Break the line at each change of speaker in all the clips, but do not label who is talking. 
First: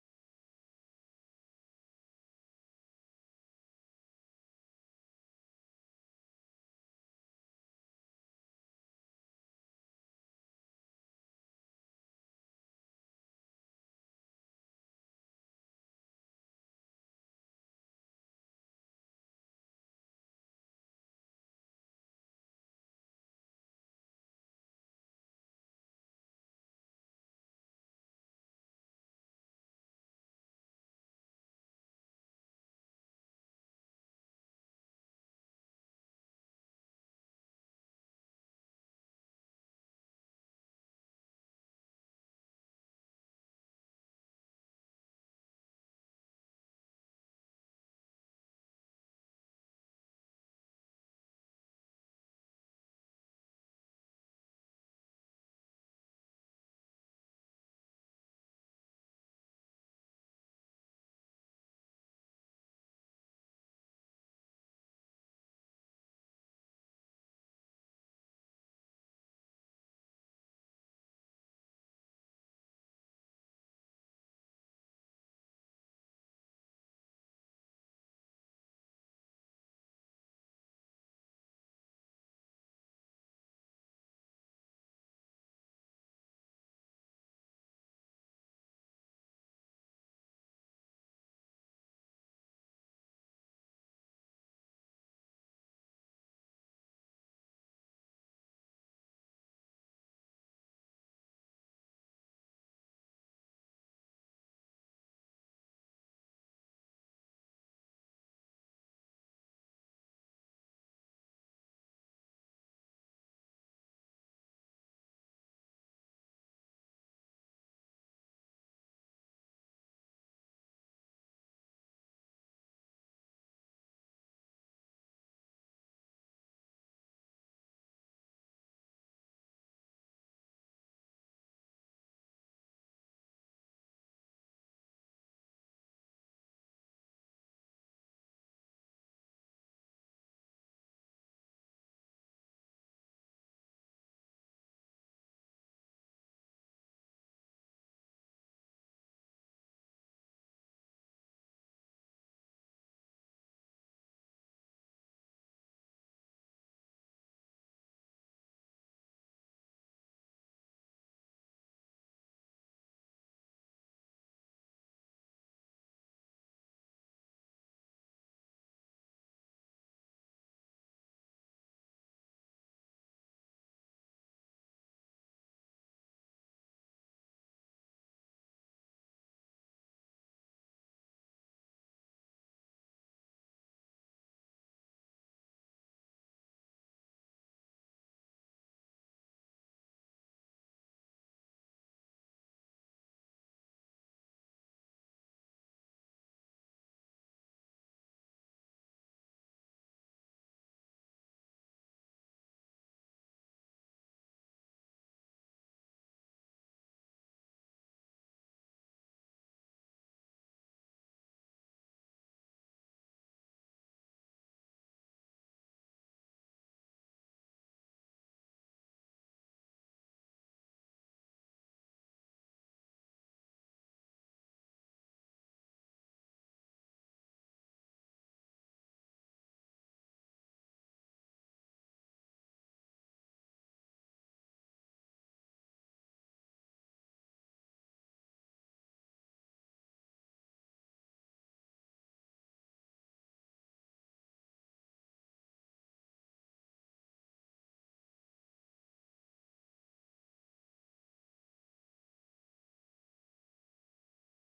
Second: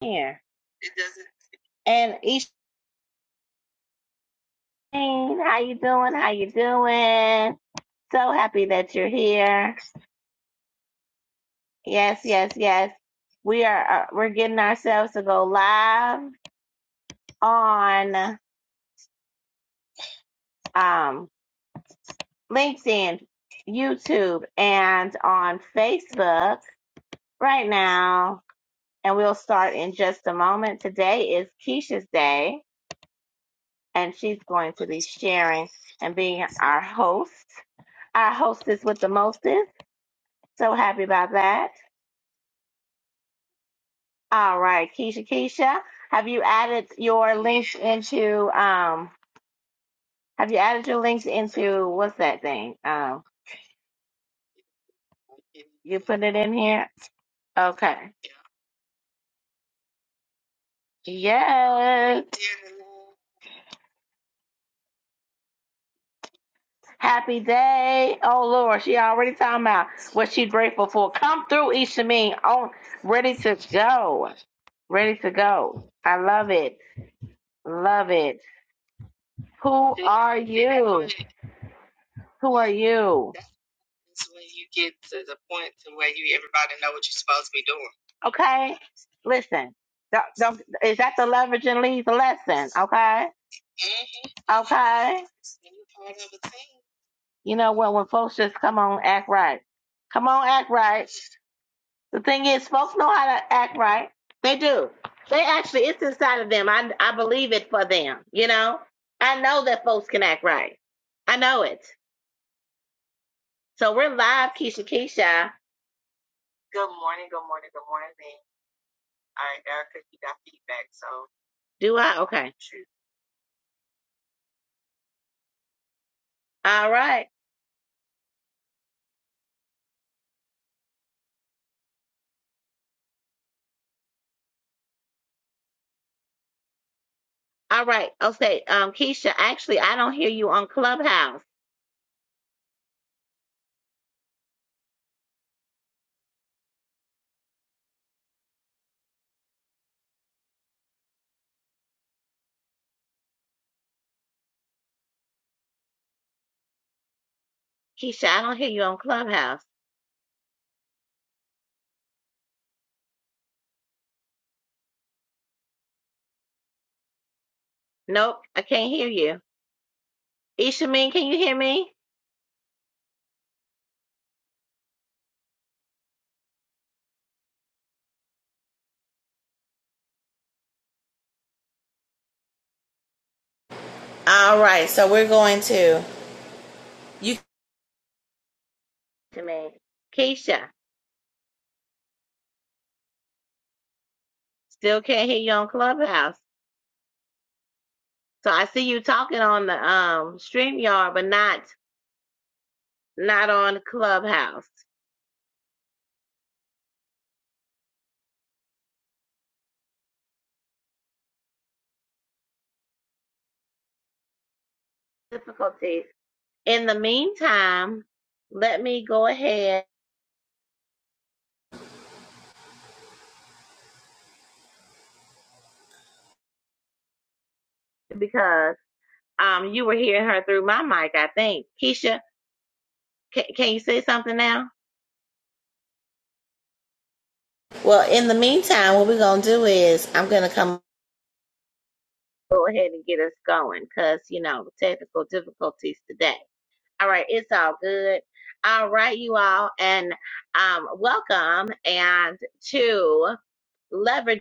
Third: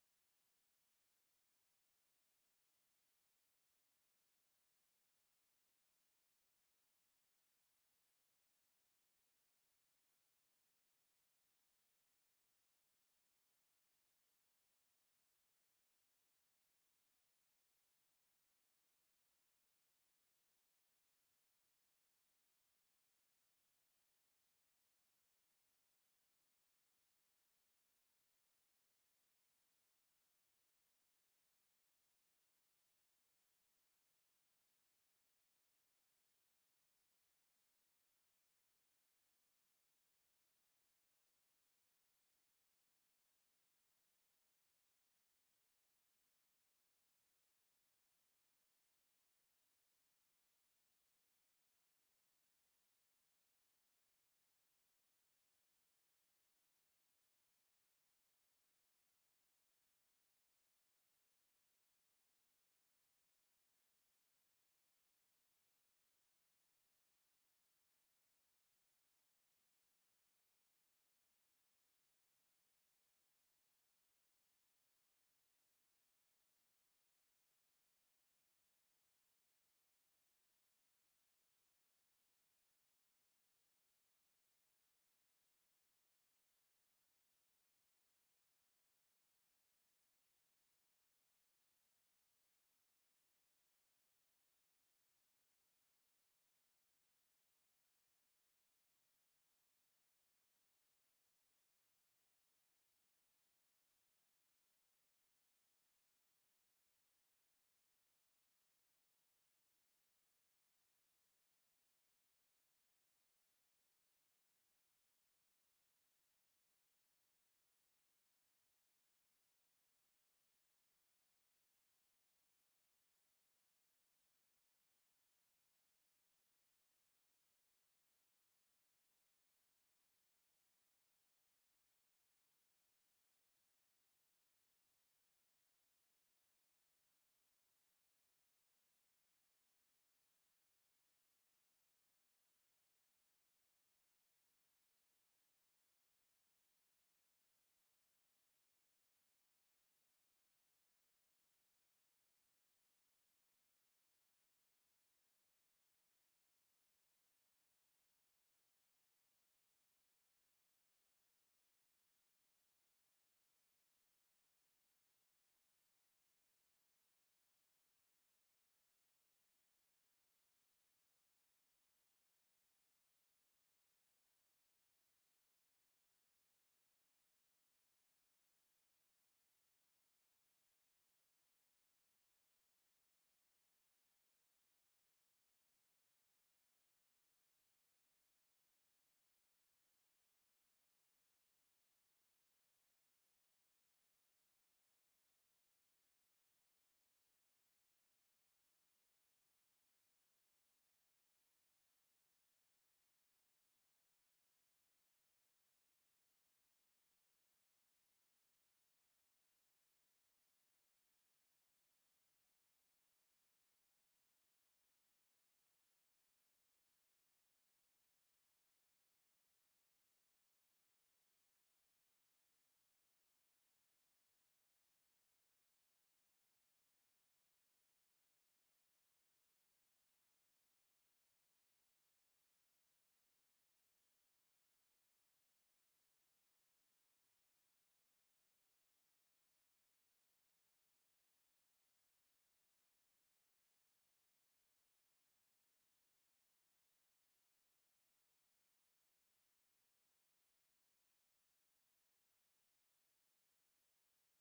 Here. It doesn't. And Isheen, how you doing? How you doing? So happy that you're here. Yes, yes, yes. We are uh, we're getting ourselves to go live on um LinkedIn, YouTube, and on Facebook right now. And we'll start in just a moment. Today is Keisha's day, and she's going to be sharing and being our host. Our hostess with the mostest. So happy about that. All right, Keisha, Keisha, have you added your links into um? Have you added your links into what's that thing? Um, you put it in here. Okay. Yes. Happy day. Oh Lord, she already talking about what she's grateful for. Come through, Isha Mean. On ready to go. Ready to go. I love it. Love it. Who are you? Who are you? Okay? Listen, don't, don't, is that the leverage and leave lesson? Okay? Okay? You know what? When folks just come on, act right. Come on, act right. The thing is, folks know how to act right. They do. They actually, it's inside of them. I, I believe it for them. You know? I know that folks can act right. I know it. So we're live, Keisha Keisha. Do I? Okay. All right. All right. Okay. Um, Keisha, actually, I don't hear you on Clubhouse. Keisha, I don't hear you on Clubhouse. Nope, I can't hear you. Ishameen, can you hear me? All right, so we're going to you. Ishameen. Keisha, still can't hear you on Clubhouse. So I see you talking on the um StreamYard, but not not on Clubhouse. Difficulties. In the meantime, let me go ahead because um you were hearing her through my mic, I think. Keisha, can, can you say something now? Well, in the meantime, what we're gonna do is I'm gonna come. go ahead and get us going because, you know, technical difficulties today. All right, it's all good. All right, you all, and um, welcome and to Leverage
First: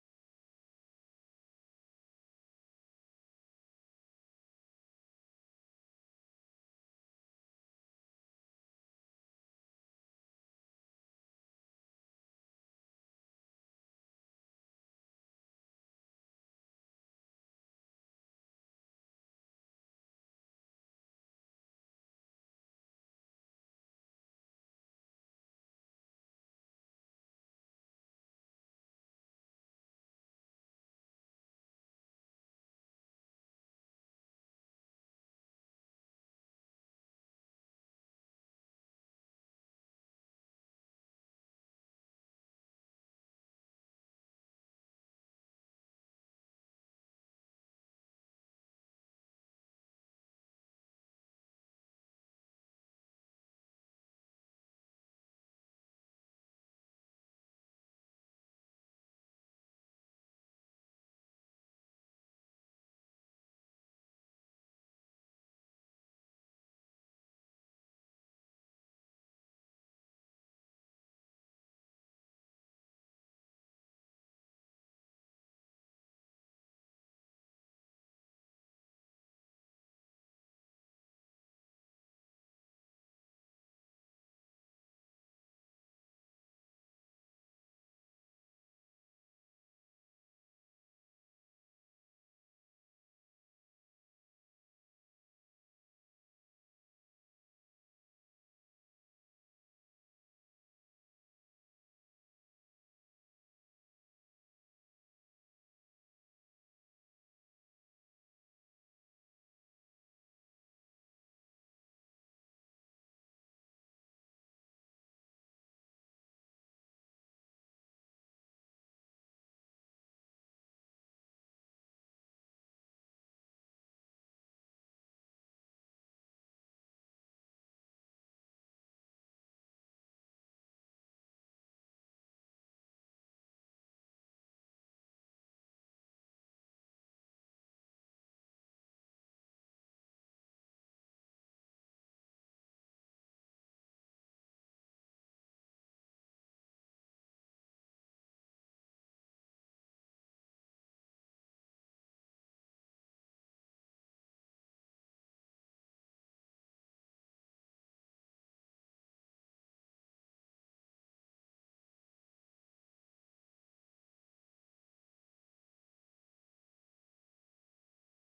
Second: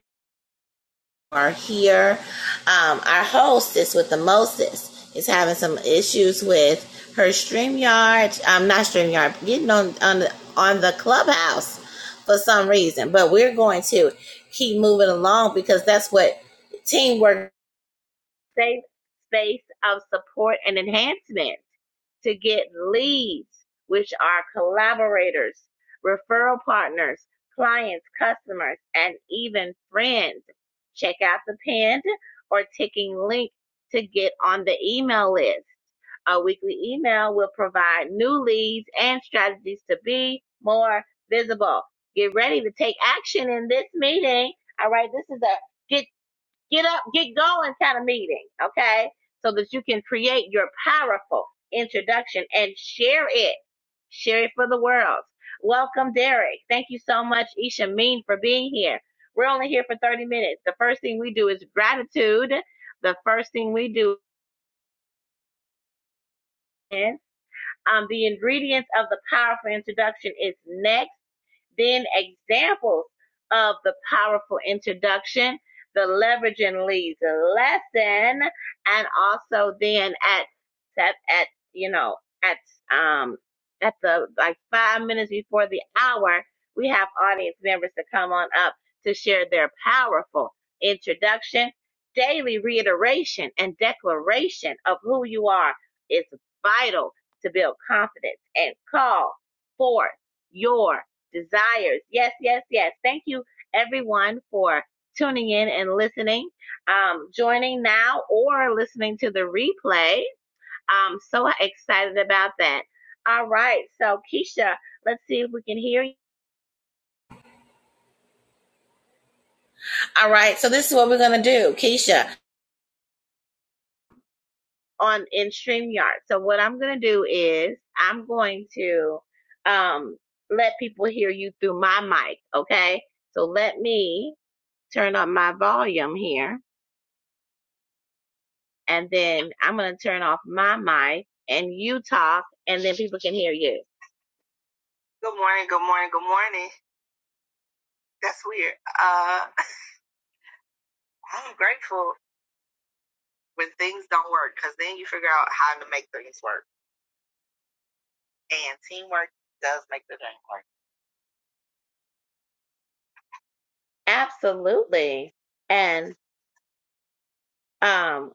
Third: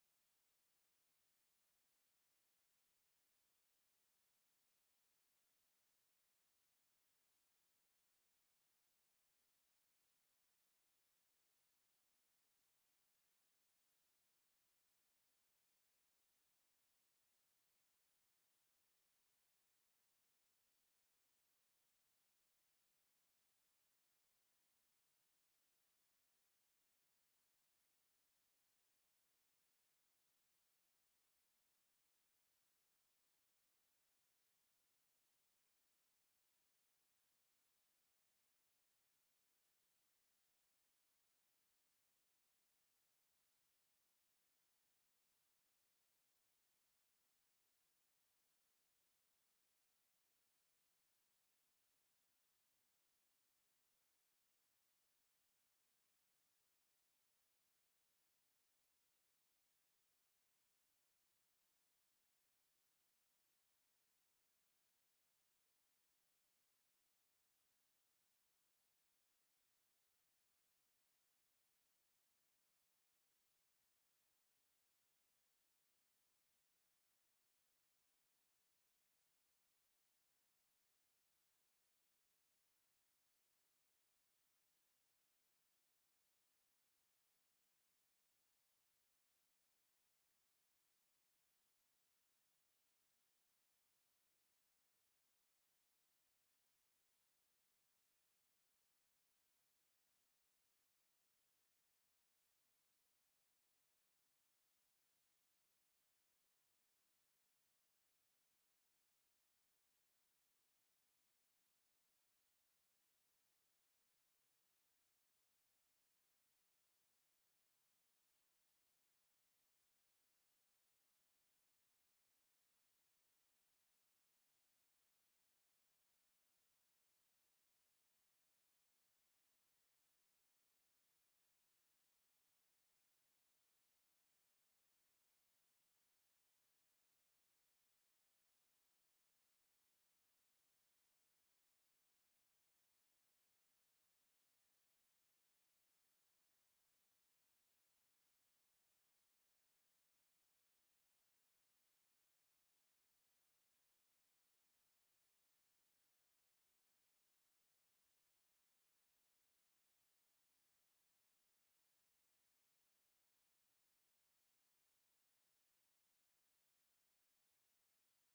are here. Um, our hostess with the mostest is having some issues with her StreamYard, um, not StreamYard, getting on on the, on the clubhouse for some reason. But we're going to keep moving along because that's what teamwork safe space of support and enhancement to get leads, which are collaborators, referral partners, clients, customers, and even friends. Check out the pinned or ticking link to get on the email list. Our weekly email will provide new leads and strategies to be more visible. Get ready to take action in this meeting. All right, this is a get get up, get going kind of meeting, okay? So that you can create your powerful introduction and share it. Share it for the world. Welcome, Derek. Thank you so much, Isha Mean, for being here. We're only here for 30 minutes. The first thing we do is gratitude. The first thing we do is um, the ingredients of the powerful introduction is next. Then examples of the powerful introduction, the leveraging leads lesson, and also then at at, at you know at um at the like five minutes before the hour, we have audience members to come on up to share their powerful introduction, daily reiteration, and declaration of who you are is vital to build confidence and call forth your desires. Yes, yes, yes. Thank you, everyone, for tuning in and listening, um, joining now or listening to the replay. I'm so excited about that. All right. So, Keisha, let's see if we can hear you. All right. So, this is what we're going to do, Keisha, on in StreamYard. So, what I'm going to do is I'm going to um, let people hear you through my mic. Okay. So, let me turn up my volume here and then I'm going to turn off my mic and you talk and then people can hear you. Absolutely. And um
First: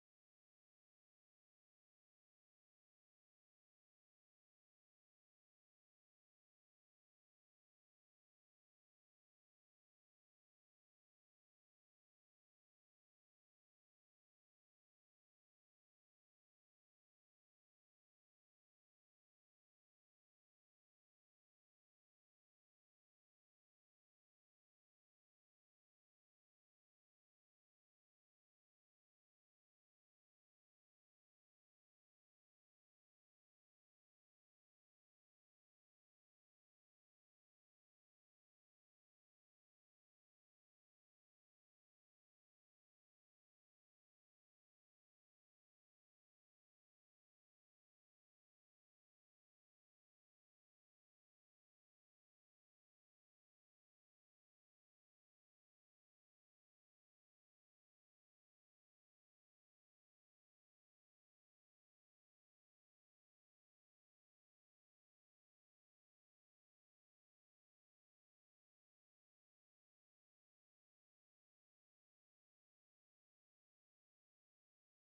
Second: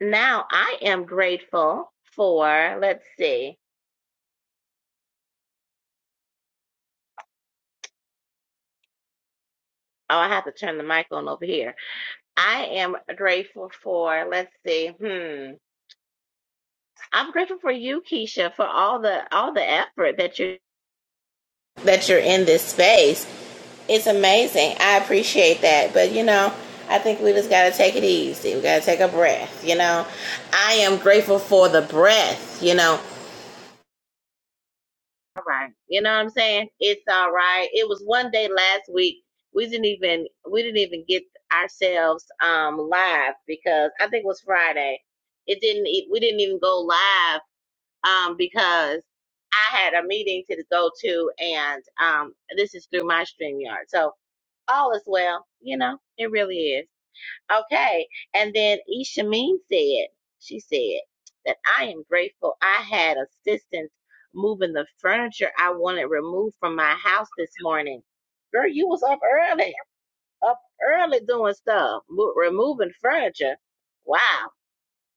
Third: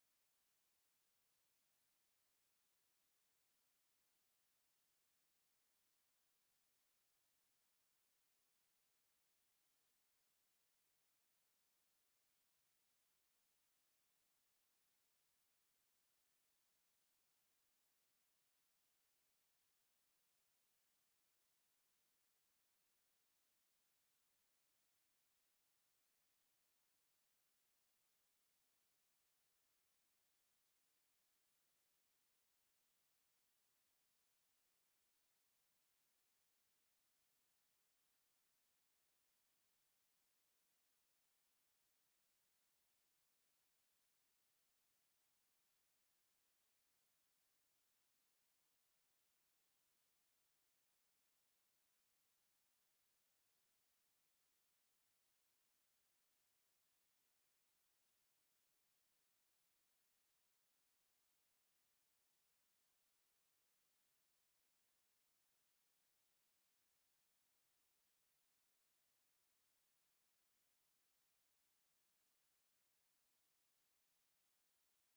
now I am grateful for let's see. Oh, I have to turn the mic on over here. I am grateful for let's see. Hmm. I'm grateful for you, Keisha, for all the all the effort that you that you're in this space It's amazing. I appreciate that. But you know, I think we just gotta take it easy. We gotta take a breath, you know. I am grateful for the breath, you know. All right. You know what I'm saying? It's all right. It was one day last week. We didn't even we didn't even get ourselves um live because I think it was Friday. It didn't e- we didn't even go live um because I had a meeting to go to and um this is through my StreamYard. So all is well. You know, it really is. Okay. And then Ishameen said, she said that I am grateful I had assistance moving the furniture I wanted removed from my house this morning. Girl, you was up early, up early doing stuff, mo- removing furniture. Wow.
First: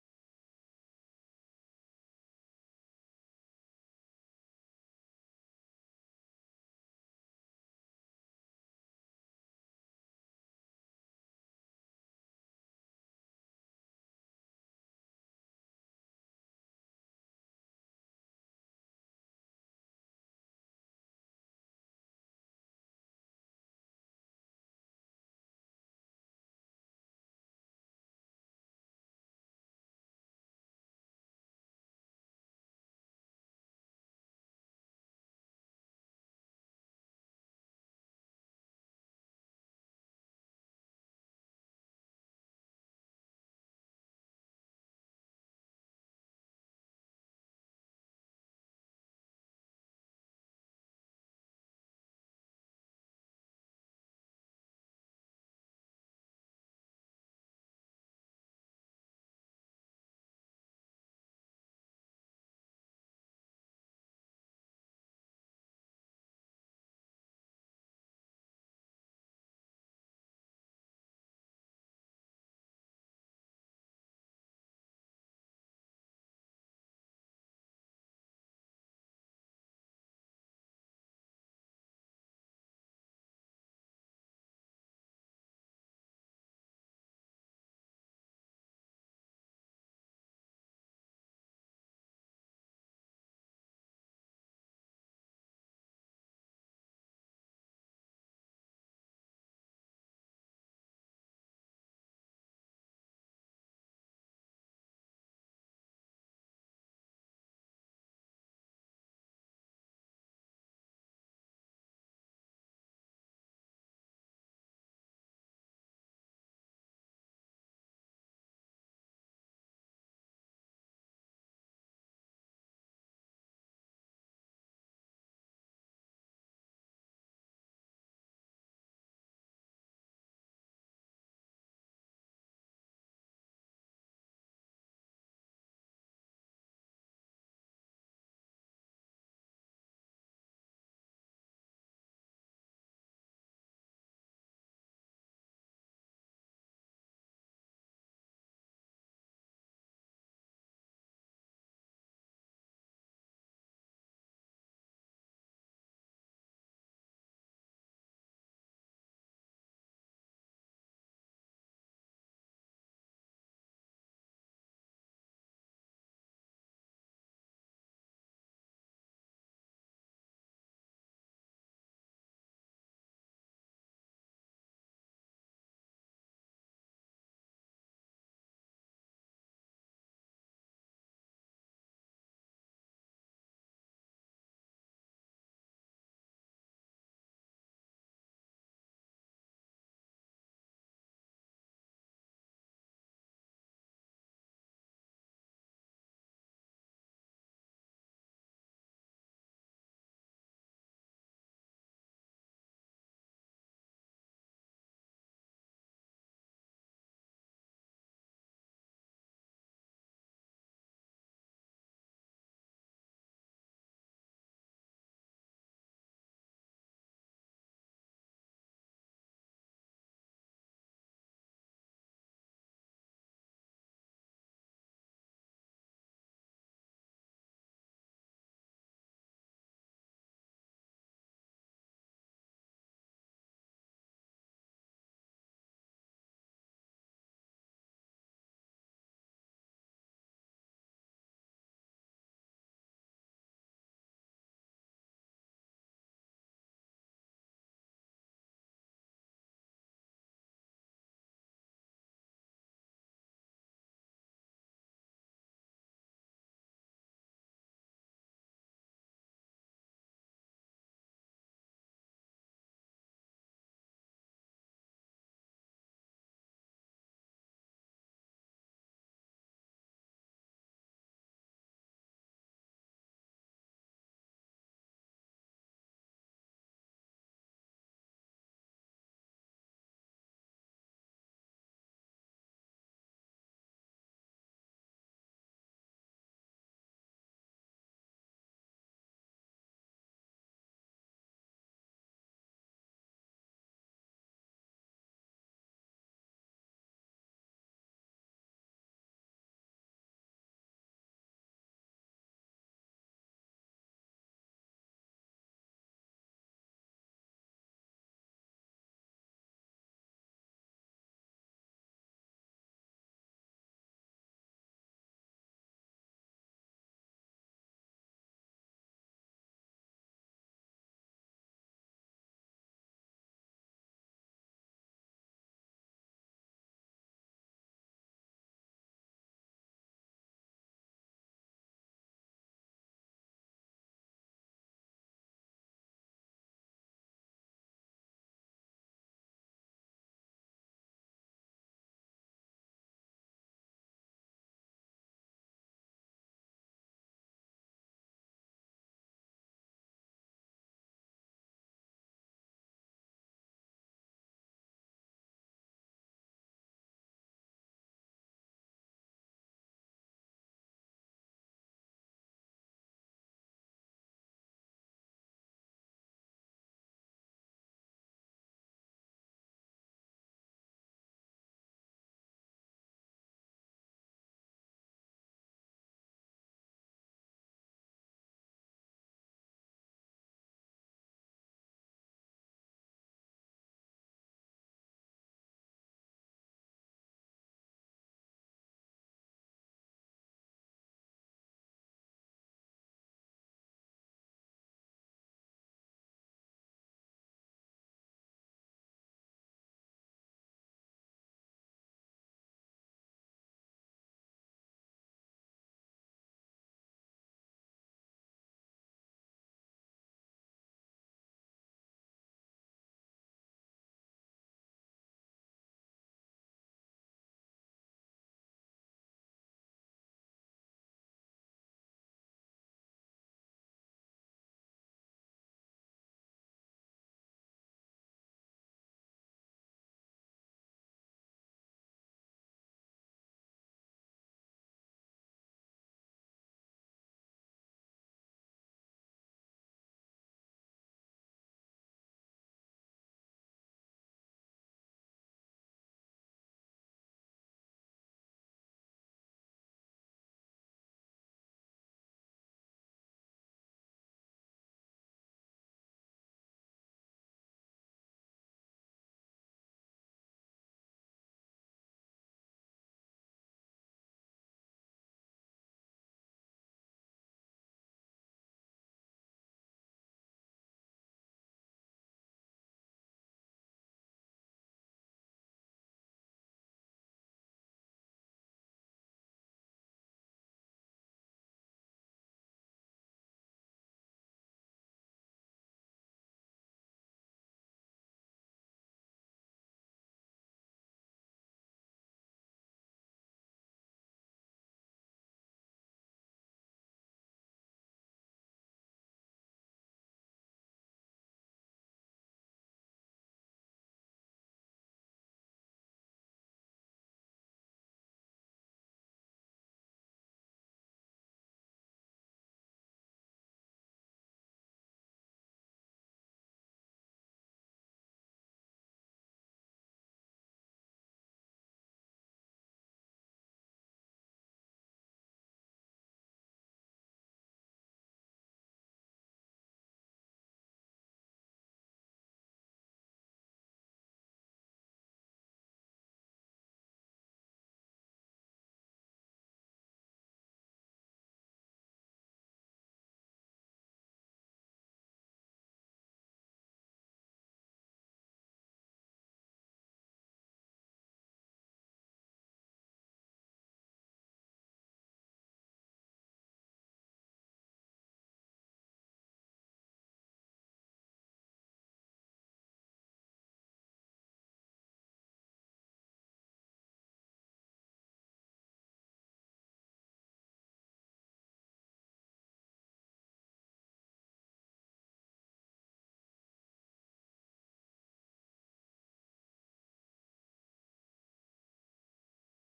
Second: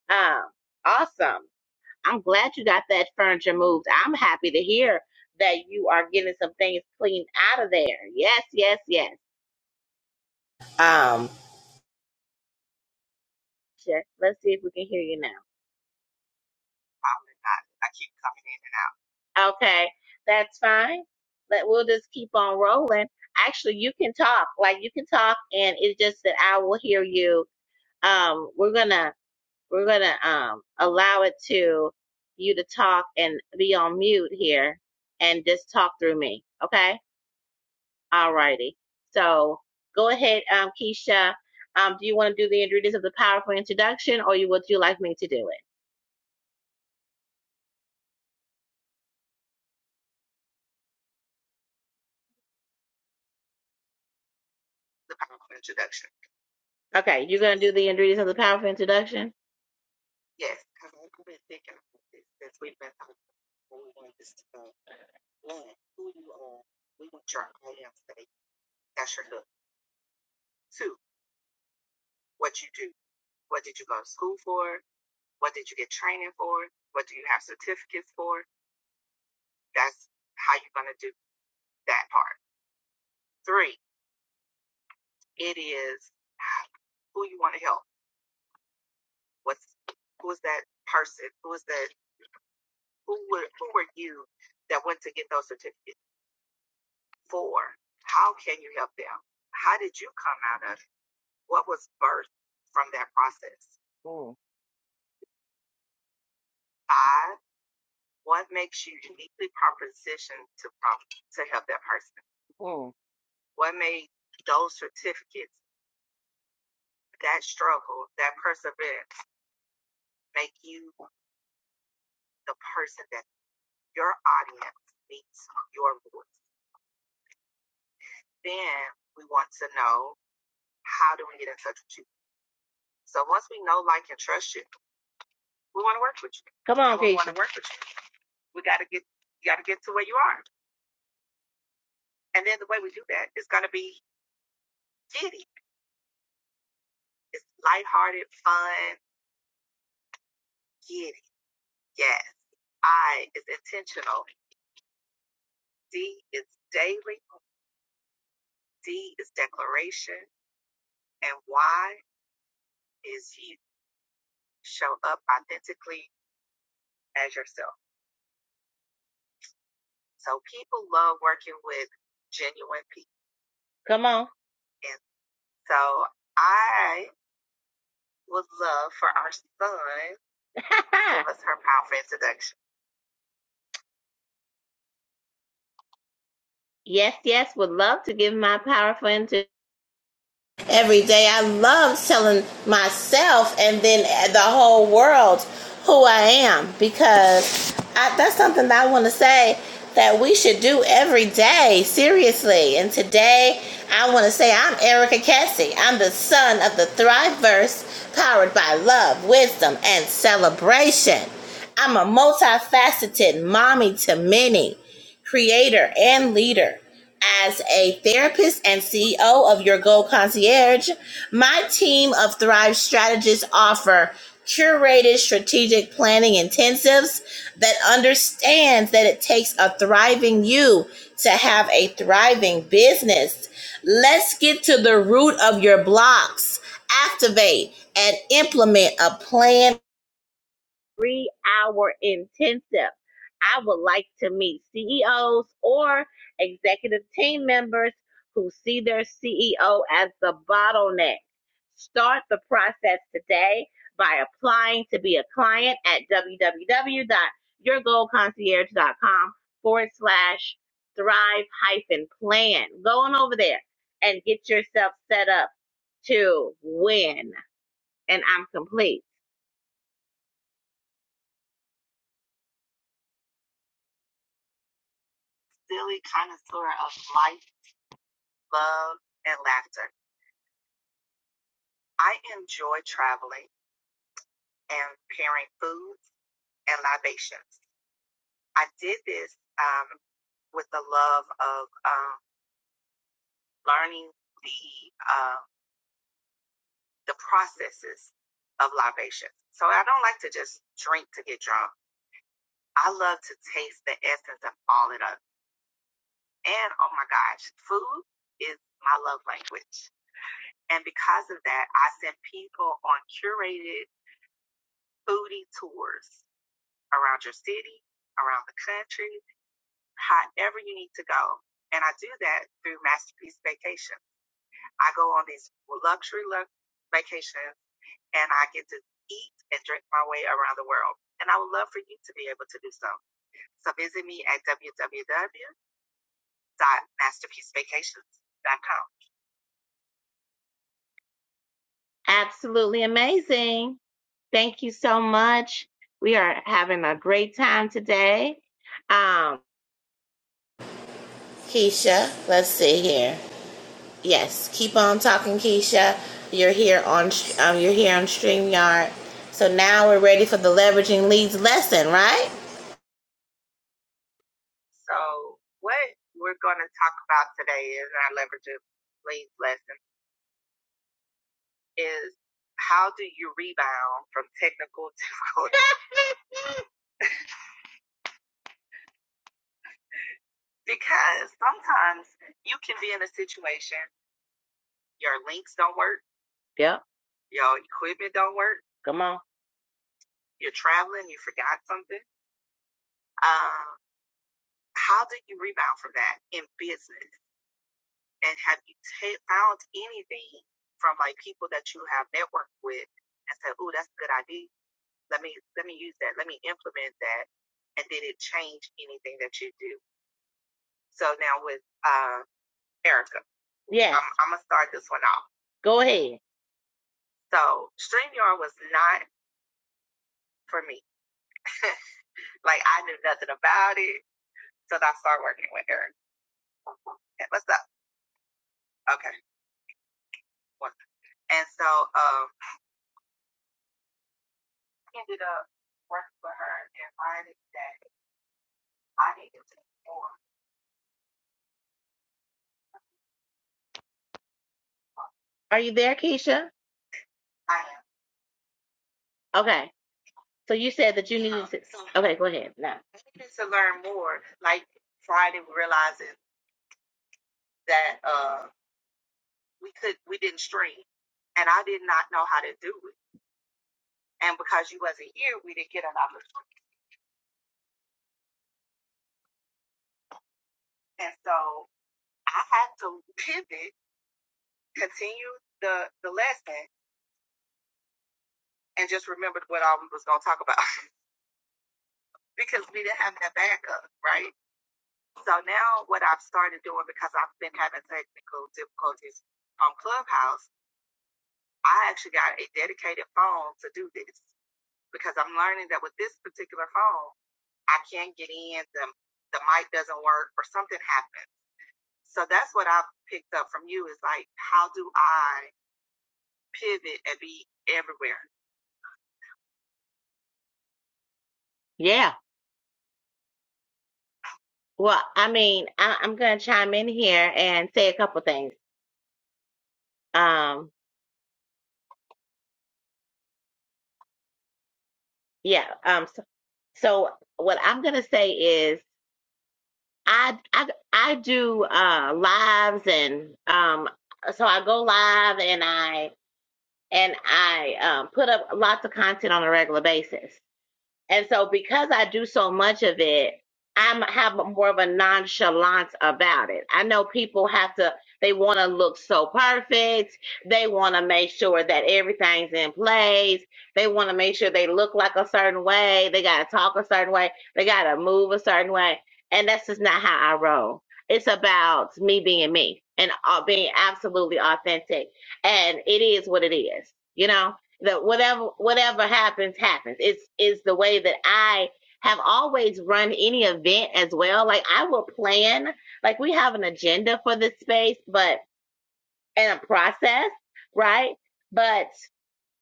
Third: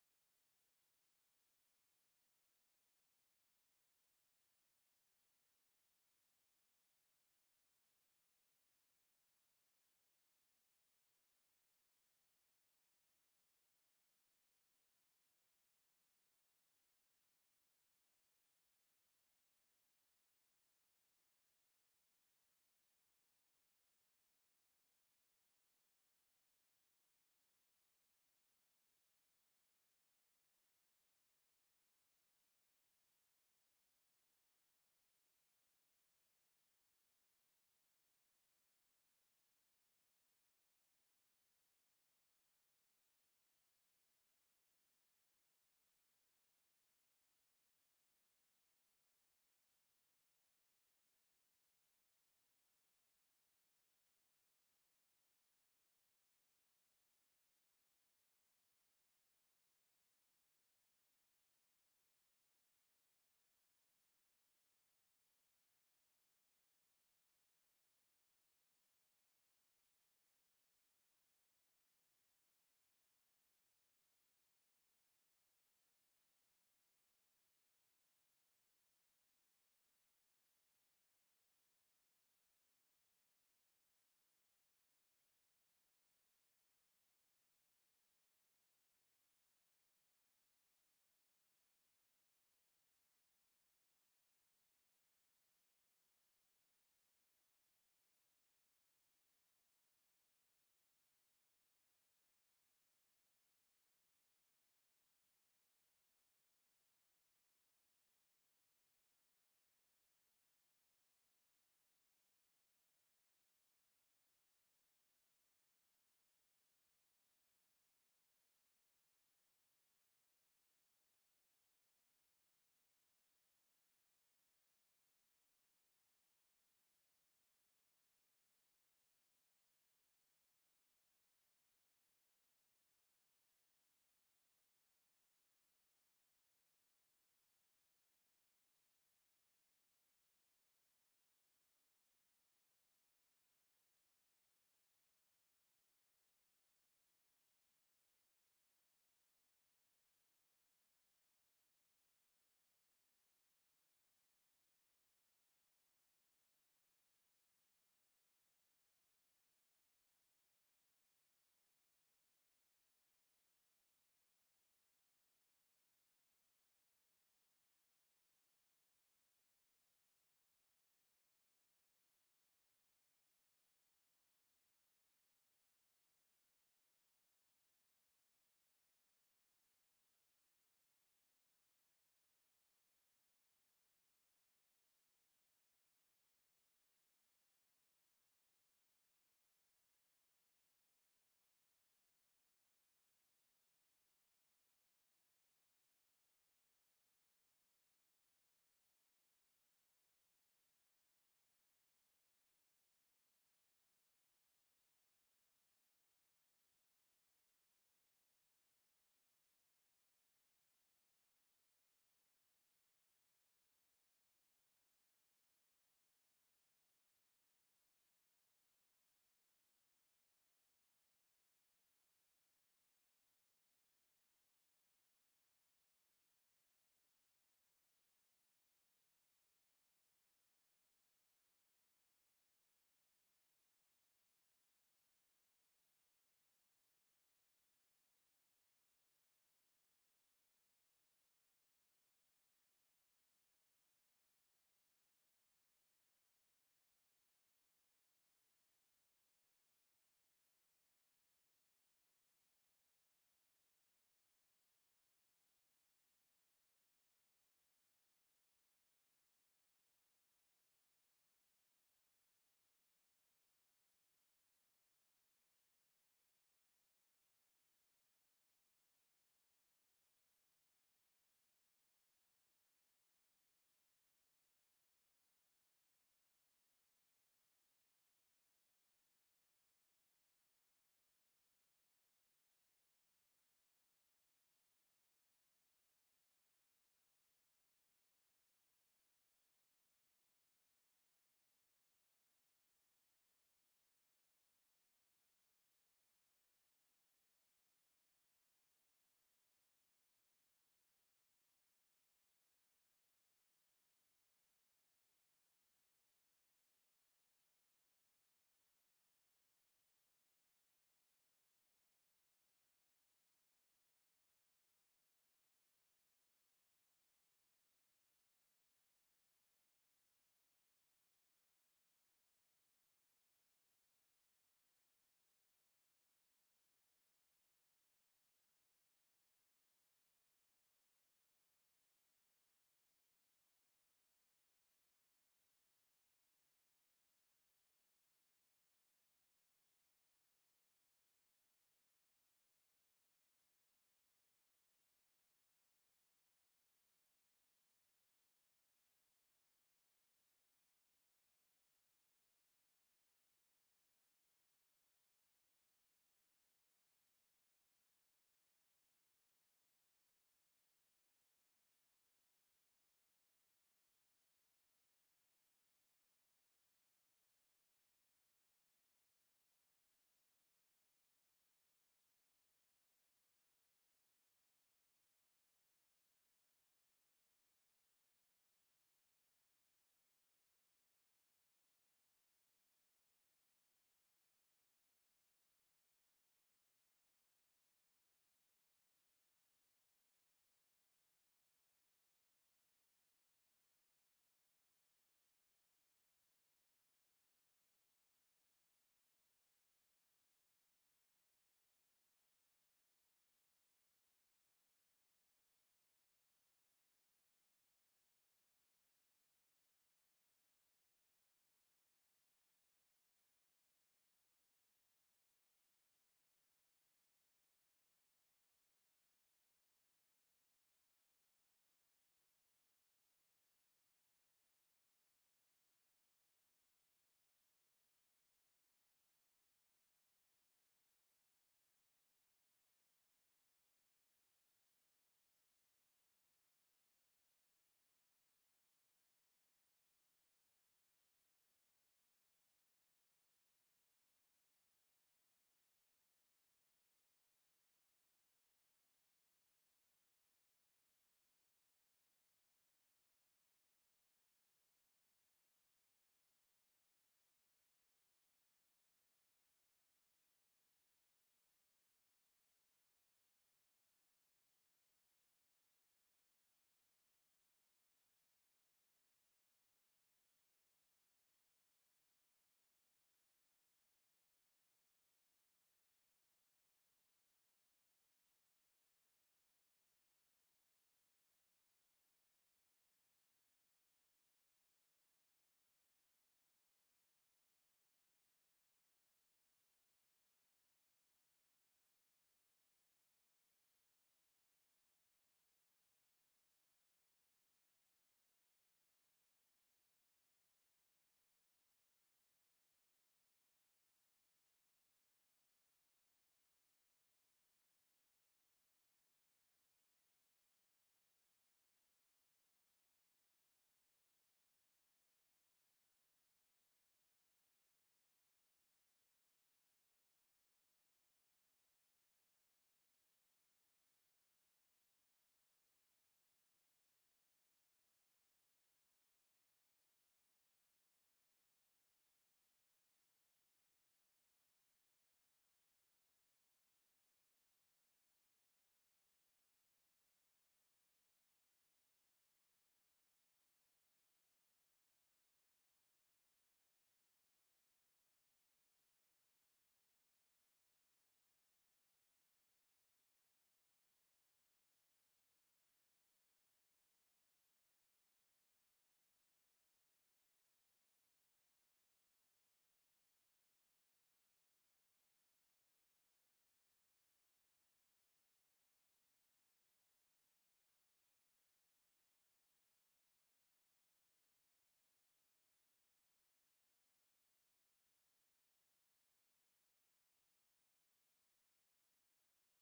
Um, awesome. I'm glad you got that furniture moved. I'm happy to hear that you are getting some things cleaned out of there. Yes, yes, yes. Gotcha. Let's see if we can hear you now. Okay, that's fine. But we'll just keep on rolling. Actually, you can talk. Like you can talk, and it's just that I will hear you. Um, we're gonna we're gonna um allow it to you to talk and be on mute here, and just talk through me. Okay. All righty. So go ahead, um, Keisha. Um, do you want to do the ingredients of the powerful introduction, or you would you like me to do it? Okay, you're gonna do the ingredients of the powerful introduction. Come on, Keisha. Want to work with you. Come on. So that's her powerful introduction. yes, yes, would love to give my powerful for introduction. every day. I love telling myself and then the whole world who I am because I, that's something that I want to say that we should do every day, seriously. And today, I want to say I'm Erica Cassie. I'm the son of the Thriveverse, powered by love, wisdom, and celebration. I'm a multifaceted mommy to many creator, and leader. As a therapist and CEO of Your Goal Concierge, my team of Thrive strategists offer curated strategic planning intensives that understands that it takes a thriving you to have a thriving business. Let's get to the root of your blocks, activate and implement a plan three hour intensive. I would like to meet CEOs or executive team members who see their CEO as the bottleneck. Start the process today by applying to be a client at www.yourgoalconcierge.com forward slash thrive hyphen plan. Go on over there and get yourself set up to win. And I'm complete. Absolutely amazing. Thank you so much. We are having a great time today. Um, Keisha, let's see here. Yes, keep on talking, Keisha. You're here on um, you're here on Streamyard. So now we're ready for the leveraging leads lesson, right? How do you rebound from technical difficulties? yeah, I'm, I'm gonna start this one off. Go ahead. Are you there, Keisha? Okay. So you said that you needed. um, to- Okay, go ahead. No. Yeah. Well, I mean, I, I'm going to chime in here and say a couple things. Um, yeah. Um. So, so what I'm going to say is, I I I do uh lives and um. So I go live and I and I um put up lots of content on a regular basis. And so because I do so much of it, I'm have more of a nonchalance about it. I know people have to they want to look so perfect. They want to make sure that everything's in place. They want to make sure they look like a certain way. They got to talk a certain way. They got to move a certain way. And that's just not how I roll. It's about me being me and uh, being absolutely authentic. And it is what it is, you know? that whatever whatever happens happens it's is the way that i have always run any event as well like i will plan like we have an agenda for this space but and a process right but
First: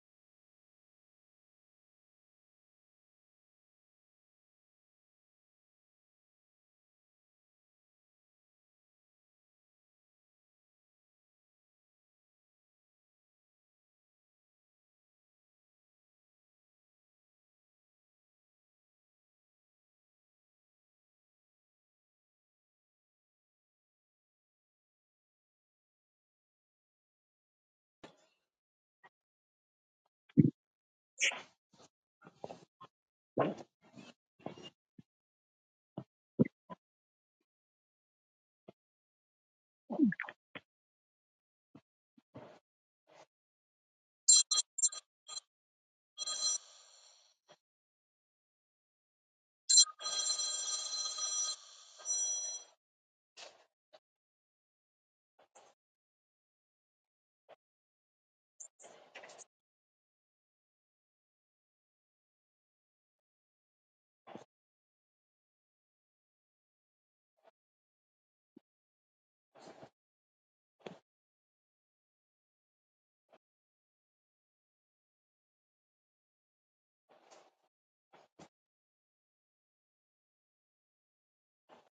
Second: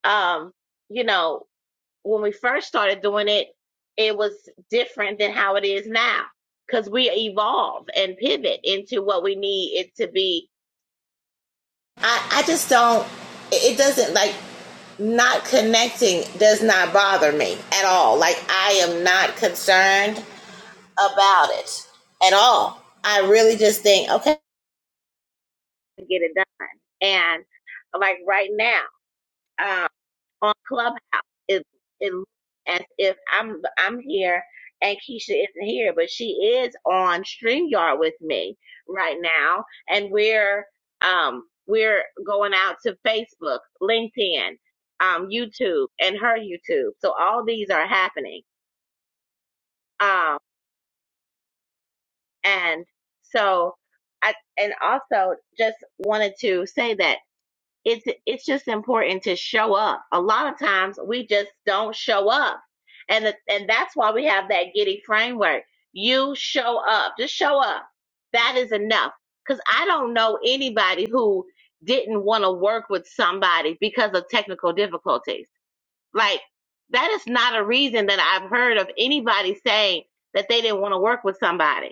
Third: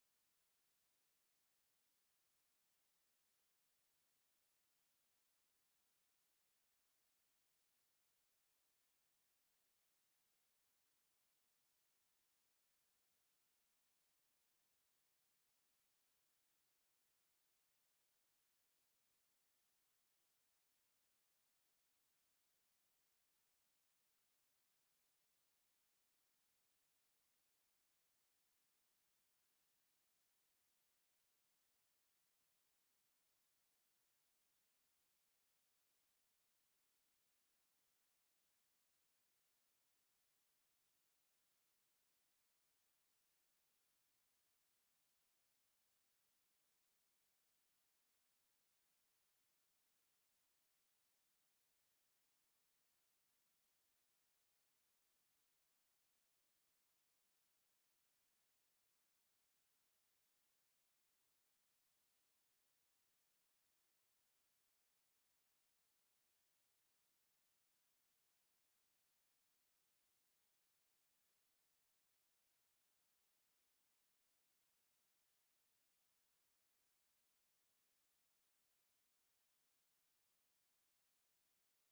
um you know when we first started doing it it was different than how it is now because we evolve and pivot into what we need it to be I, I just don't, it doesn't like not connecting does not bother me at all. Like I am not concerned about it at all. I really just think, okay, get it done. And like right now, um, on Clubhouse. It it looks as if I'm I'm here and Keisha isn't here, but she is on StreamYard with me right now, and we're um we're going out to Facebook, LinkedIn, um, YouTube, and her YouTube. So all these are happening. Um, and so I and also just wanted to say that. it's it's just important to show up. A lot of times we just don't show up. And the, and that's why we have that giddy framework. You show up. Just show up. That is enough. Cuz I don't know anybody who didn't want to work with somebody because of technical difficulties. Like that is not a reason that I've heard of anybody saying that they didn't want to work with somebody.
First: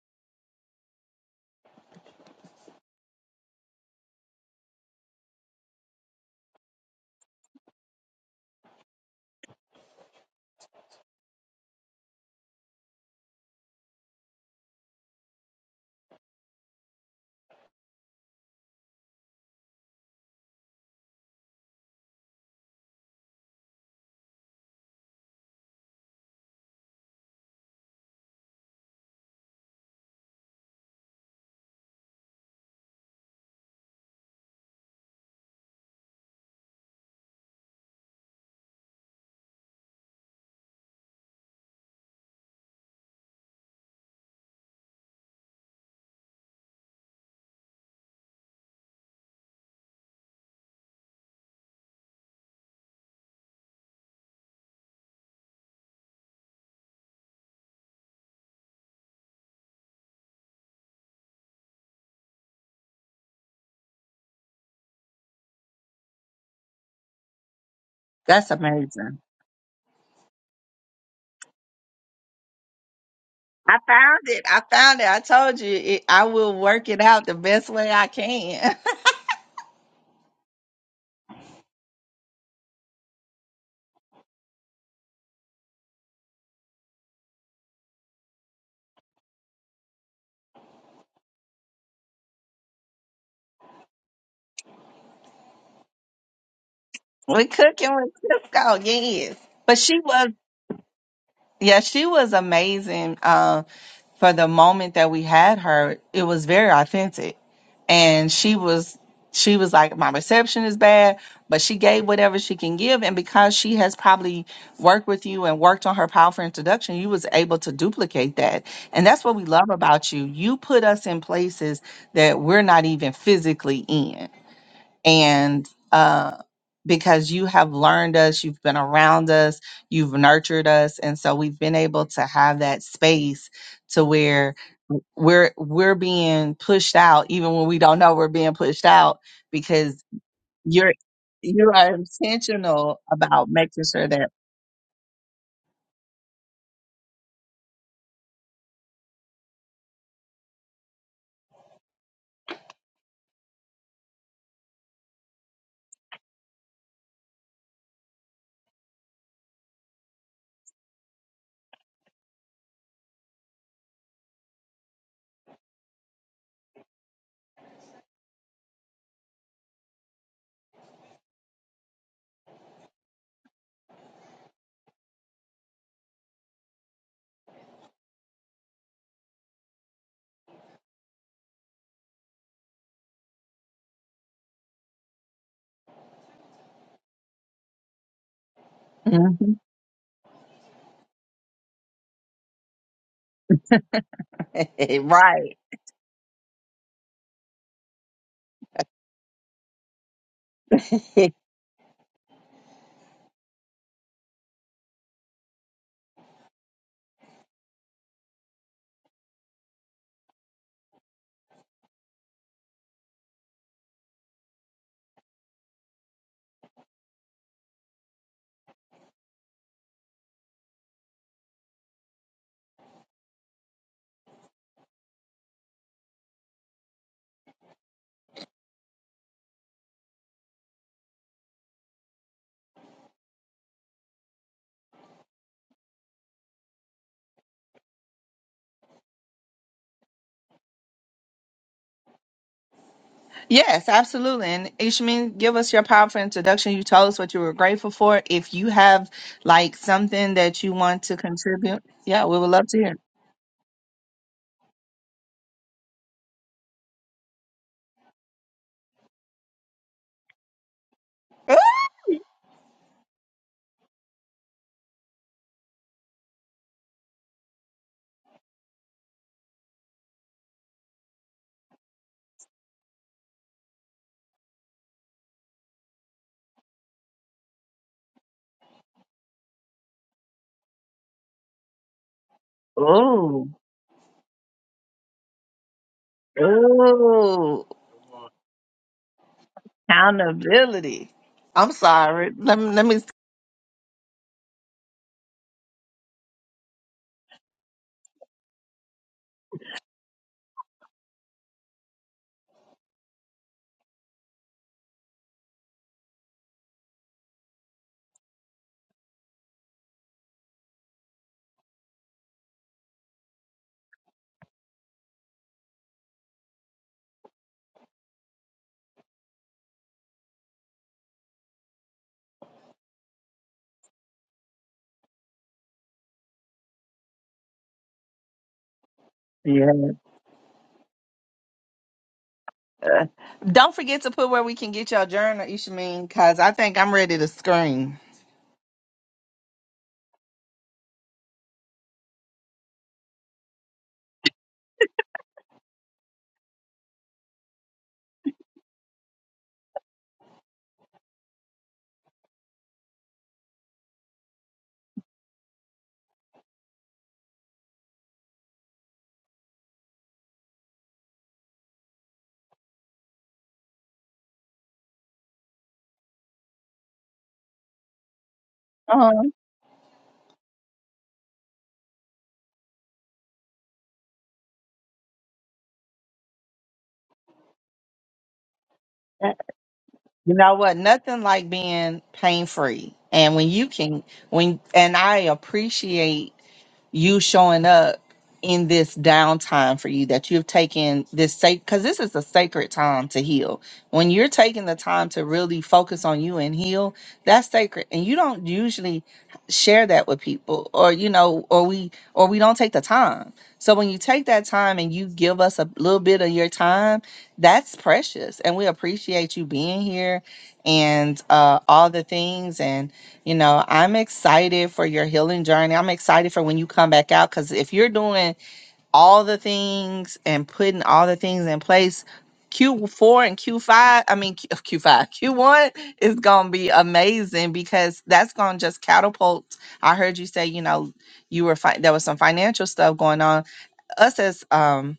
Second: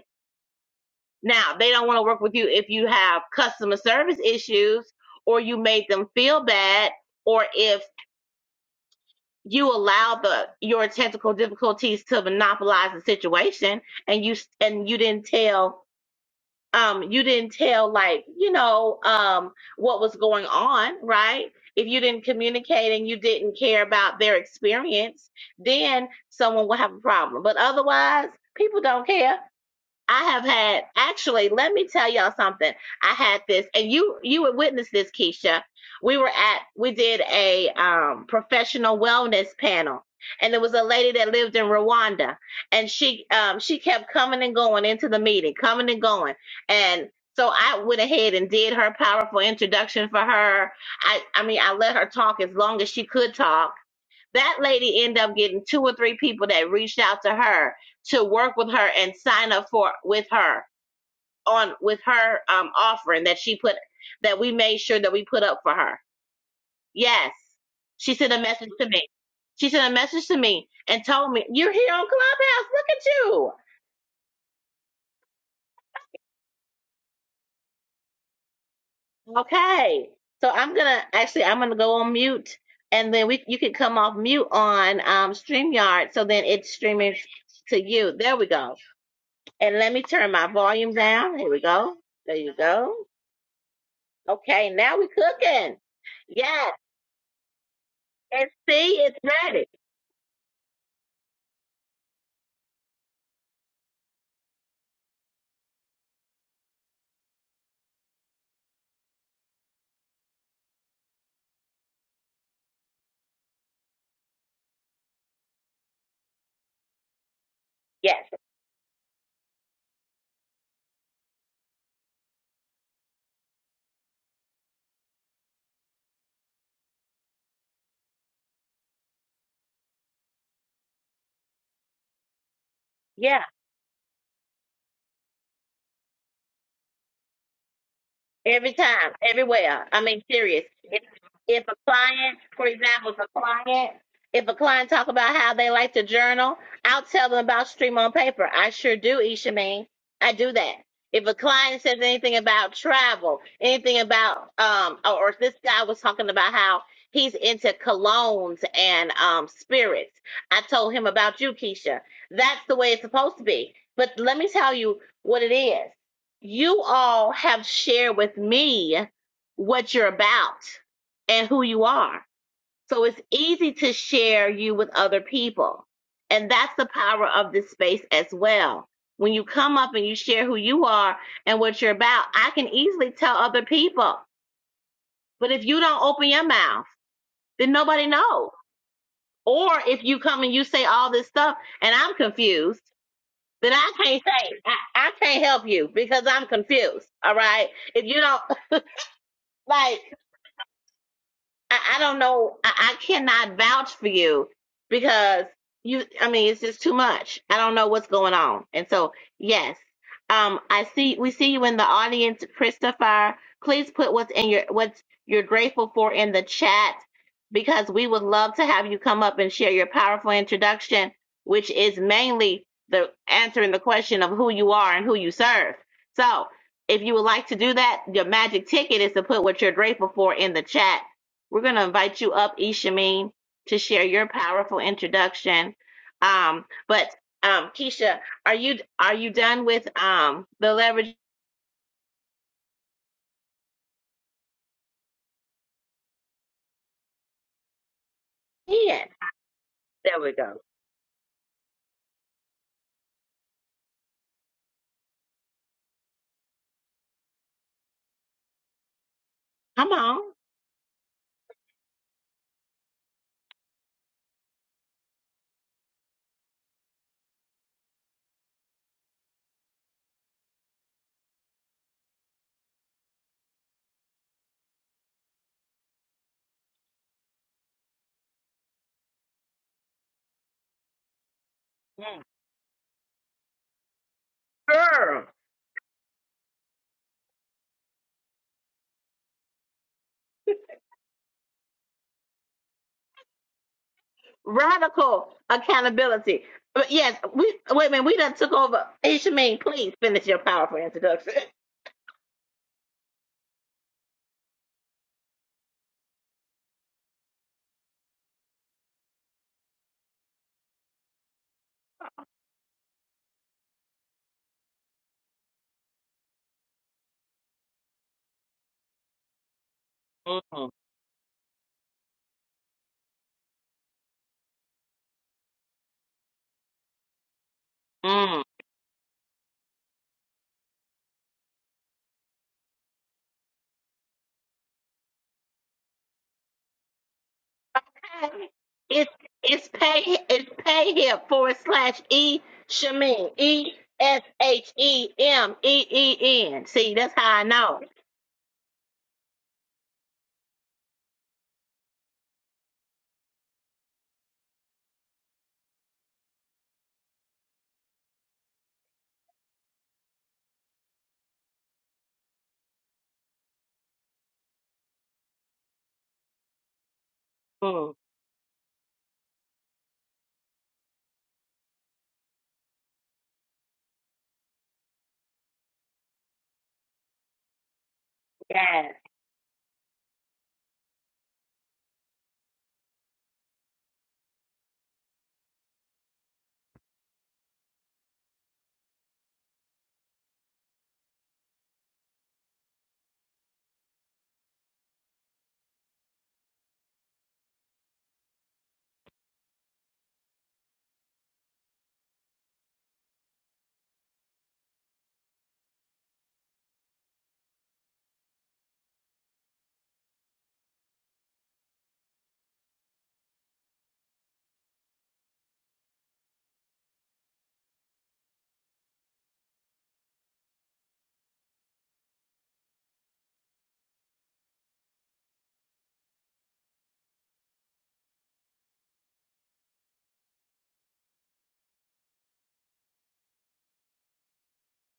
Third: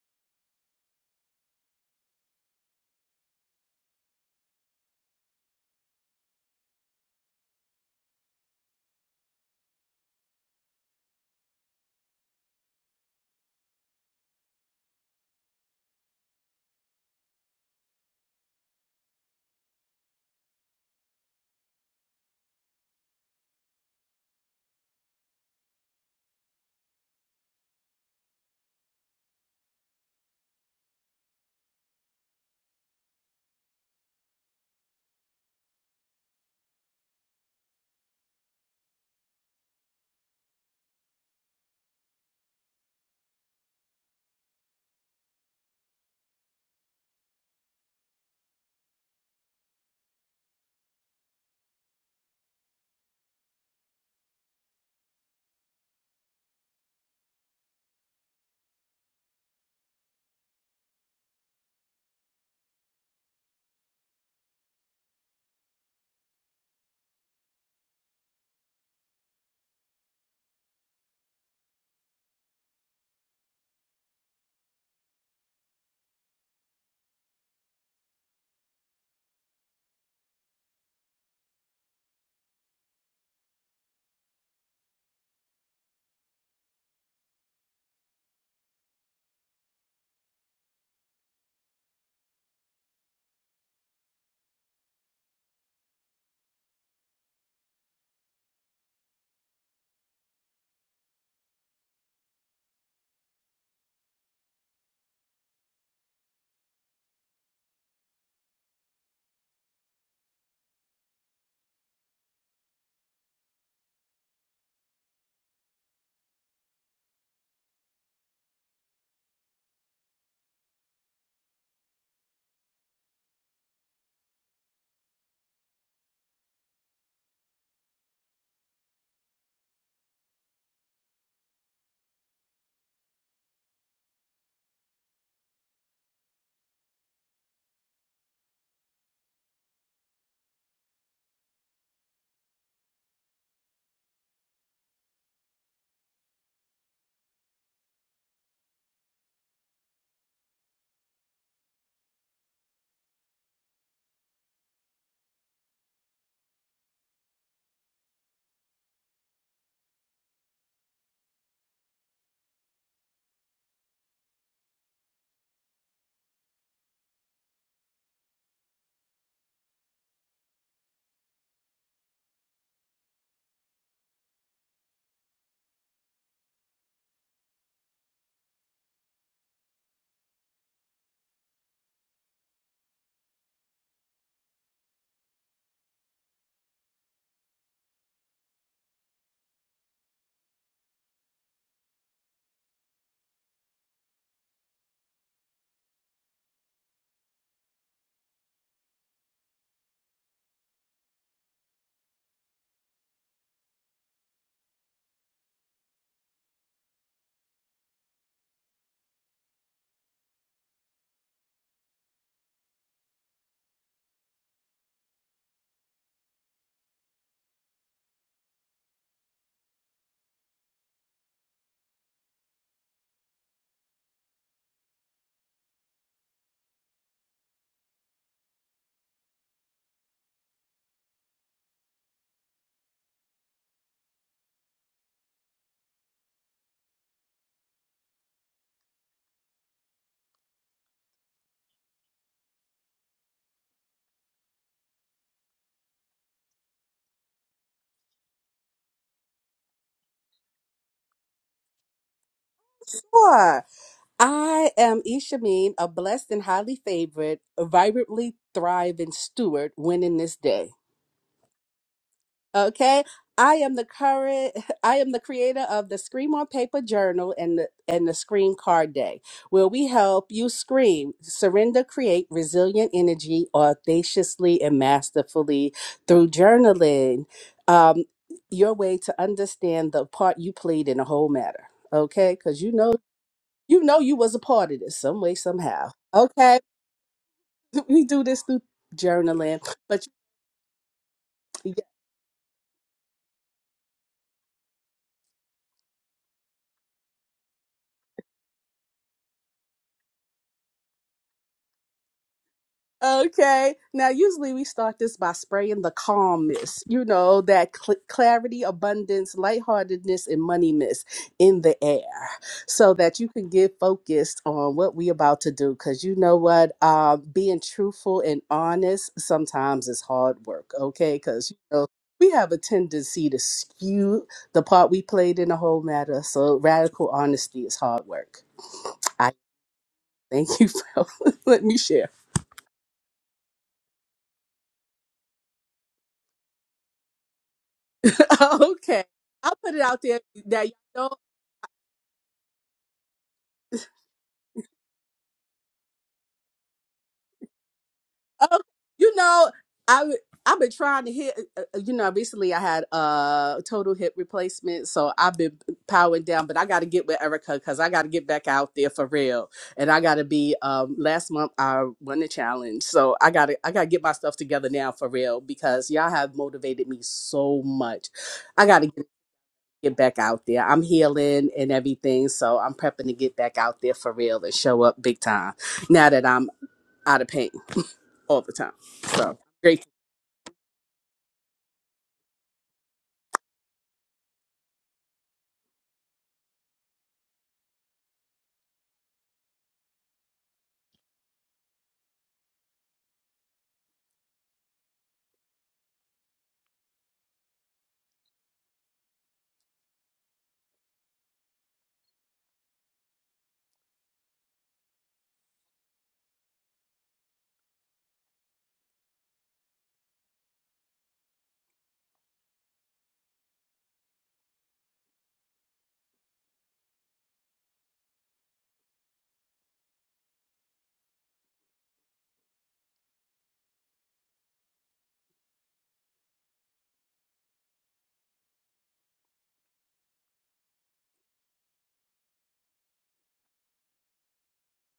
Now, they don't want to work with you if you have customer service issues or you made them feel bad or if you allow the your technical difficulties to monopolize the situation and you and you didn't tell um you didn't tell like you know um what was going on right if you didn't communicate and you didn't care about their experience then someone will have a problem but otherwise people don't care I have had actually, let me tell y'all something. I had this and you you would witness this, Keisha. We were at we did a um professional wellness panel and there was a lady that lived in Rwanda and she um she kept coming and going into the meeting, coming and going. And so I went ahead and did her powerful introduction for her. I I mean I let her talk as long as she could talk that lady ended up getting two or three people that reached out to her to work with her and sign up for with her on with her um offering that she put that we made sure that we put up for her. Yes. She sent a
That's
message to me.
amazing.
She sent a message to me and told me, You're here on Clubhouse.
I found it. I found it. I told you it, I will work it out the best way I can.
Look at you. Okay. So I'm gonna actually I'm gonna go on mute and then we you can come off mute on um StreamYard so then it's streaming to you. There we go. And let me turn my volume down. Here we go. There you go. Okay, now we're cooking. Yes.
We're cooking with
And
Cisco,
see, it's
yes.
ready.
But she was, yeah, she was amazing. Um, for the moment that we had her, it was very authentic. And she was she was like, My reception is bad, but she gave whatever she can give. And because she has probably worked with you and worked on her powerful introduction, you was able to
Yes.
duplicate that. And that's what we love about you. You put us in places that we're not even physically in and uh, because you have learned us, you've been around us, you've nurtured us, and so we've been able to have that
Yeah.
space to where we're we're being pushed out, even when we don't know we're being
Every
pushed
time,
out,
everywhere. I
because
mean, serious.
you're
If if
you
a
are
client, for
intentional
example, if a
about making
client,
sure that
if a client talk about how they like to journal, I'll tell them about Stream on Paper. I sure do, Ishameen. I do that. If a client says anything about travel, anything about um, or or this guy was talking about how he's into colognes and um spirits, I told him about you, Keisha. That's the way it's supposed to be. But let me tell you what it is you all have shared with me what you're about and who you are. So it's easy to share you with other people. And that's the power of this space as well. When you come up and you share who you are and what you're about, I can easily tell other people. But if you don't open your mouth, then nobody knows.
Mhm.
Or if you come and you say all this stuff and I'm confused, then I can't say, I, I can't
right
help you because I'm confused. All right if you don't Like. I, I don't know. I, I cannot vouch for you because you. I mean, it's just too much. I don't know what's going on. And so, yes, um, I see. We see you in the audience, Christopher. Please put what's in your what you're grateful for in the chat because we would love to have you come up and share your powerful introduction, which is mainly the answering the question of who you are and who you serve. So, if you would like to do that, your magic ticket is to put what you're grateful for in the chat we're going to invite you up, Ishameen, to share your powerful introduction. Um, but um, Keisha, are you are you done with um the leverage?
Yes, absolutely. And Ishmin, give us your powerful introduction. You told us what you were grateful for. If you
Yeah,
have like
there we
something
go.
that you want to contribute, yeah, we would love to hear.
Sure. I am Ishameen, a blessed and highly favored, vibrantly thriving steward,
Come
winning
on,
this day. Okay. I am the current I am the creator of the Scream on Paper Journal and the and the Scream Card Day, where we help you scream, surrender, create resilient energy audaciously and masterfully through journaling. Um, your way to understand the part you played in the whole matter.
Yeah.
Okay, because you know
Oh,
you know you was a part of this some way somehow okay
oh,
we do this through journaling but
accountability. I'm sorry. Let me, let me.
radical accountability. But yes, we wait a minute. We done took over. Ishameen, please finish your powerful introduction.
Okay. Now, usually we start this by spraying the calm mist, you know, that cl- clarity, abundance, lightheartedness, and money mist in the air so that you can get focused on what we about to do. Because you know what? Um, being truthful and honest sometimes is hard work, okay? Because, you know, we have a tendency to skew the part we played in the whole matter. So, radical honesty is hard work. I
Yeah.
thank you for let me share.
Don't forget to put where we can get your journal, Ishmin, because I think I'm ready to scream.
Okay,
okay.
It's
I'll
it's
put it out
pay
there
it's
that you
pay
know
here forward slash e shamin e s h e m e e n. See, that's how I know.
Oh, you know, I I've been trying to hit. uh, uh, You know, recently I had a uh, total hip replacement, so I've been powering down. But I got to get with Erica because I got to get back out there for real. And I got to be. Um, last month I won the challenge, so I got to I got to get my stuff together now for real because y'all have motivated me so
Mm,
much. I got to get
Uh-huh.
get back out there. I'm healing and everything, so I'm prepping to get back out there for real and show up big time. Now that I'm out of pain all the time,
Yes.
so great.
You know what? Nothing like being pain free. And when you can, when, and I appreciate you showing up in this downtime for you that you have taken this sacred because this is a sacred time to heal when you're taking the time to really focus on you and heal that's sacred and you don't usually share that with people or you know or we or we don't take the time so when you take that time and you give us a little bit of your time that's precious and we appreciate you being here and uh all the things you know, I'm excited for your healing journey. I'm excited for when you come back out because if you're doing all the things and putting all the things in place, Q4 and Q5, I mean, Q- Q5, Q1 is going to be amazing because that's going to just catapult. I heard you say, you know, you were, fi- there was some financial stuff going on us as um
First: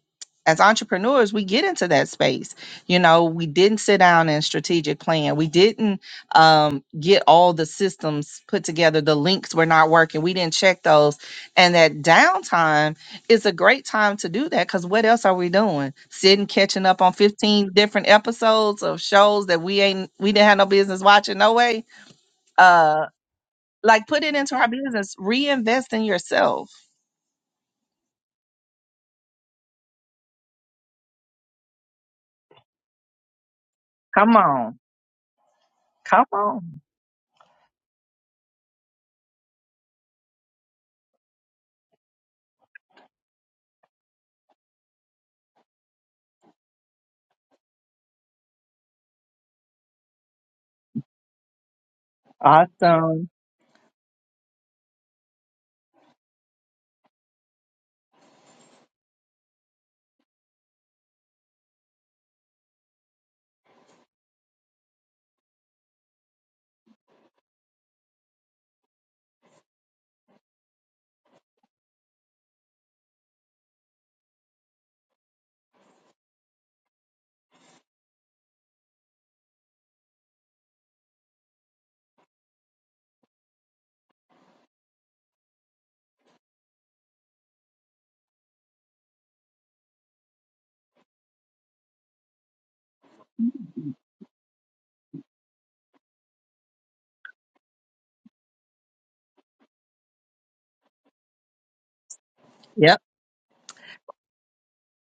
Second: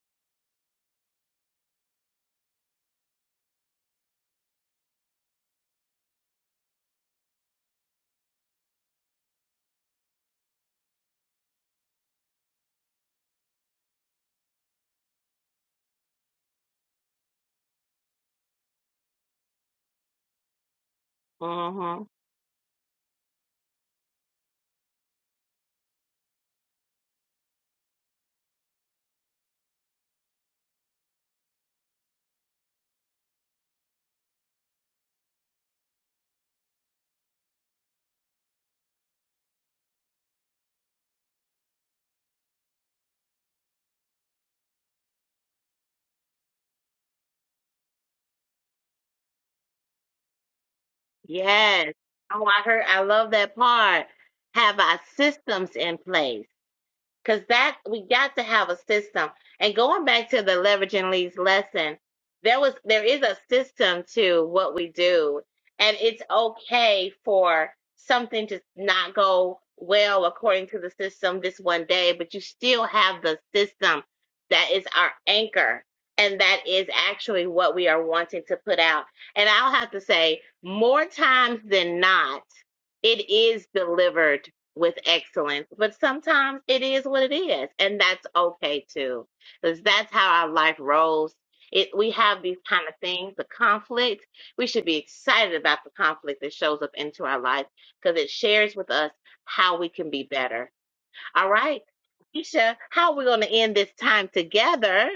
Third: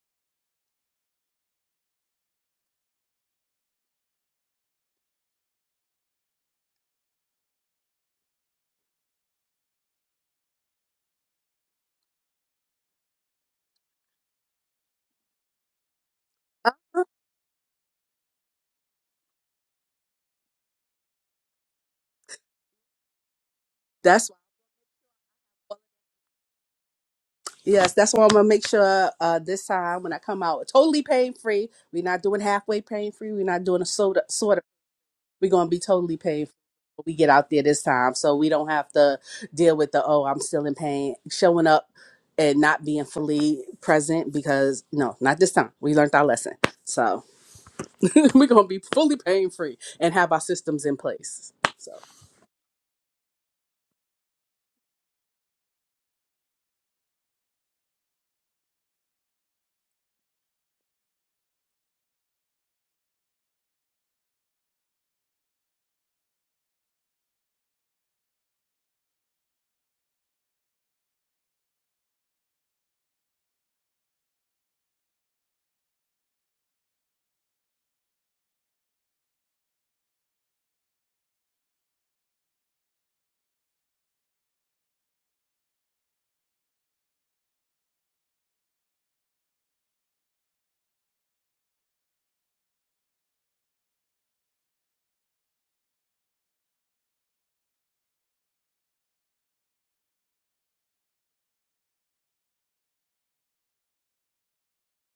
as entrepreneurs we get into that space you know we didn't sit down and strategic plan we didn't um, get all the systems put together the links were not working we didn't check those and that downtime is a great time to do that because what else are we doing sitting catching up
Uh-huh.
on 15 different episodes of shows that we ain't we didn't have no business watching no way
Mhm.
uh like put
That's
it into our business reinvest in yourself
yes, that's why I'm gonna make sure uh, this time when I come out totally pain free. We're not doing halfway pain free. We're not doing a soda
come
sort
on
we're gonna be totally
come
paid
on
when we get out there this time, so we don't have to deal with the oh I'm still in pain, showing up and not being fully present because no, not this time. We learned our lesson, so we're gonna be fully pain free and have our systems in place. So
Yes. Oh, I heard. I
awesome
love that part. Have our systems in place. because that we got to have a system. And going back to the leveraging leads lesson, there was there is a system to what we do, and it's okay for something to not go well according to the system this one day, but you still have the system that is our anchor. And that is actually what we are wanting to put out. And I'll have to say, more times than not, it is delivered with excellence, but sometimes it is what it is, and that's okay too, because that's how our life rolls. It we have these kind of things, the conflict. We should be excited about the conflict that shows up into our life because it shares with us how we can be better. All right, Keisha,
Yep.
how are we going to end this time together?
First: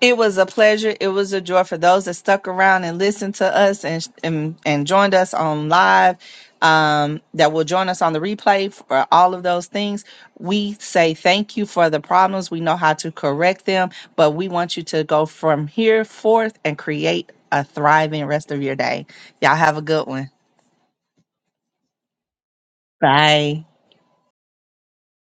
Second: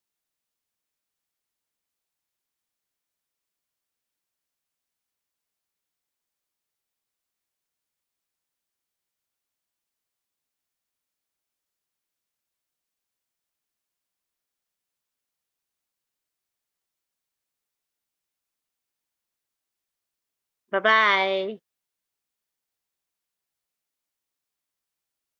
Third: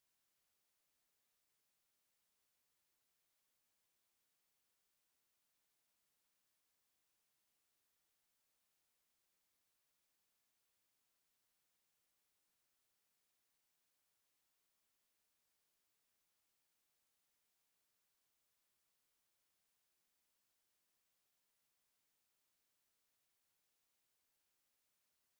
It was a pleasure. It was a joy for those that stuck around and listened to us and and, and joined us on live. Um, that will join us on the replay for all of those things. We say thank you for the problems. We know how to correct them, but we want you to go from here forth and create a thriving rest of your day. Y'all have a good one.
Bye bye.
Bye.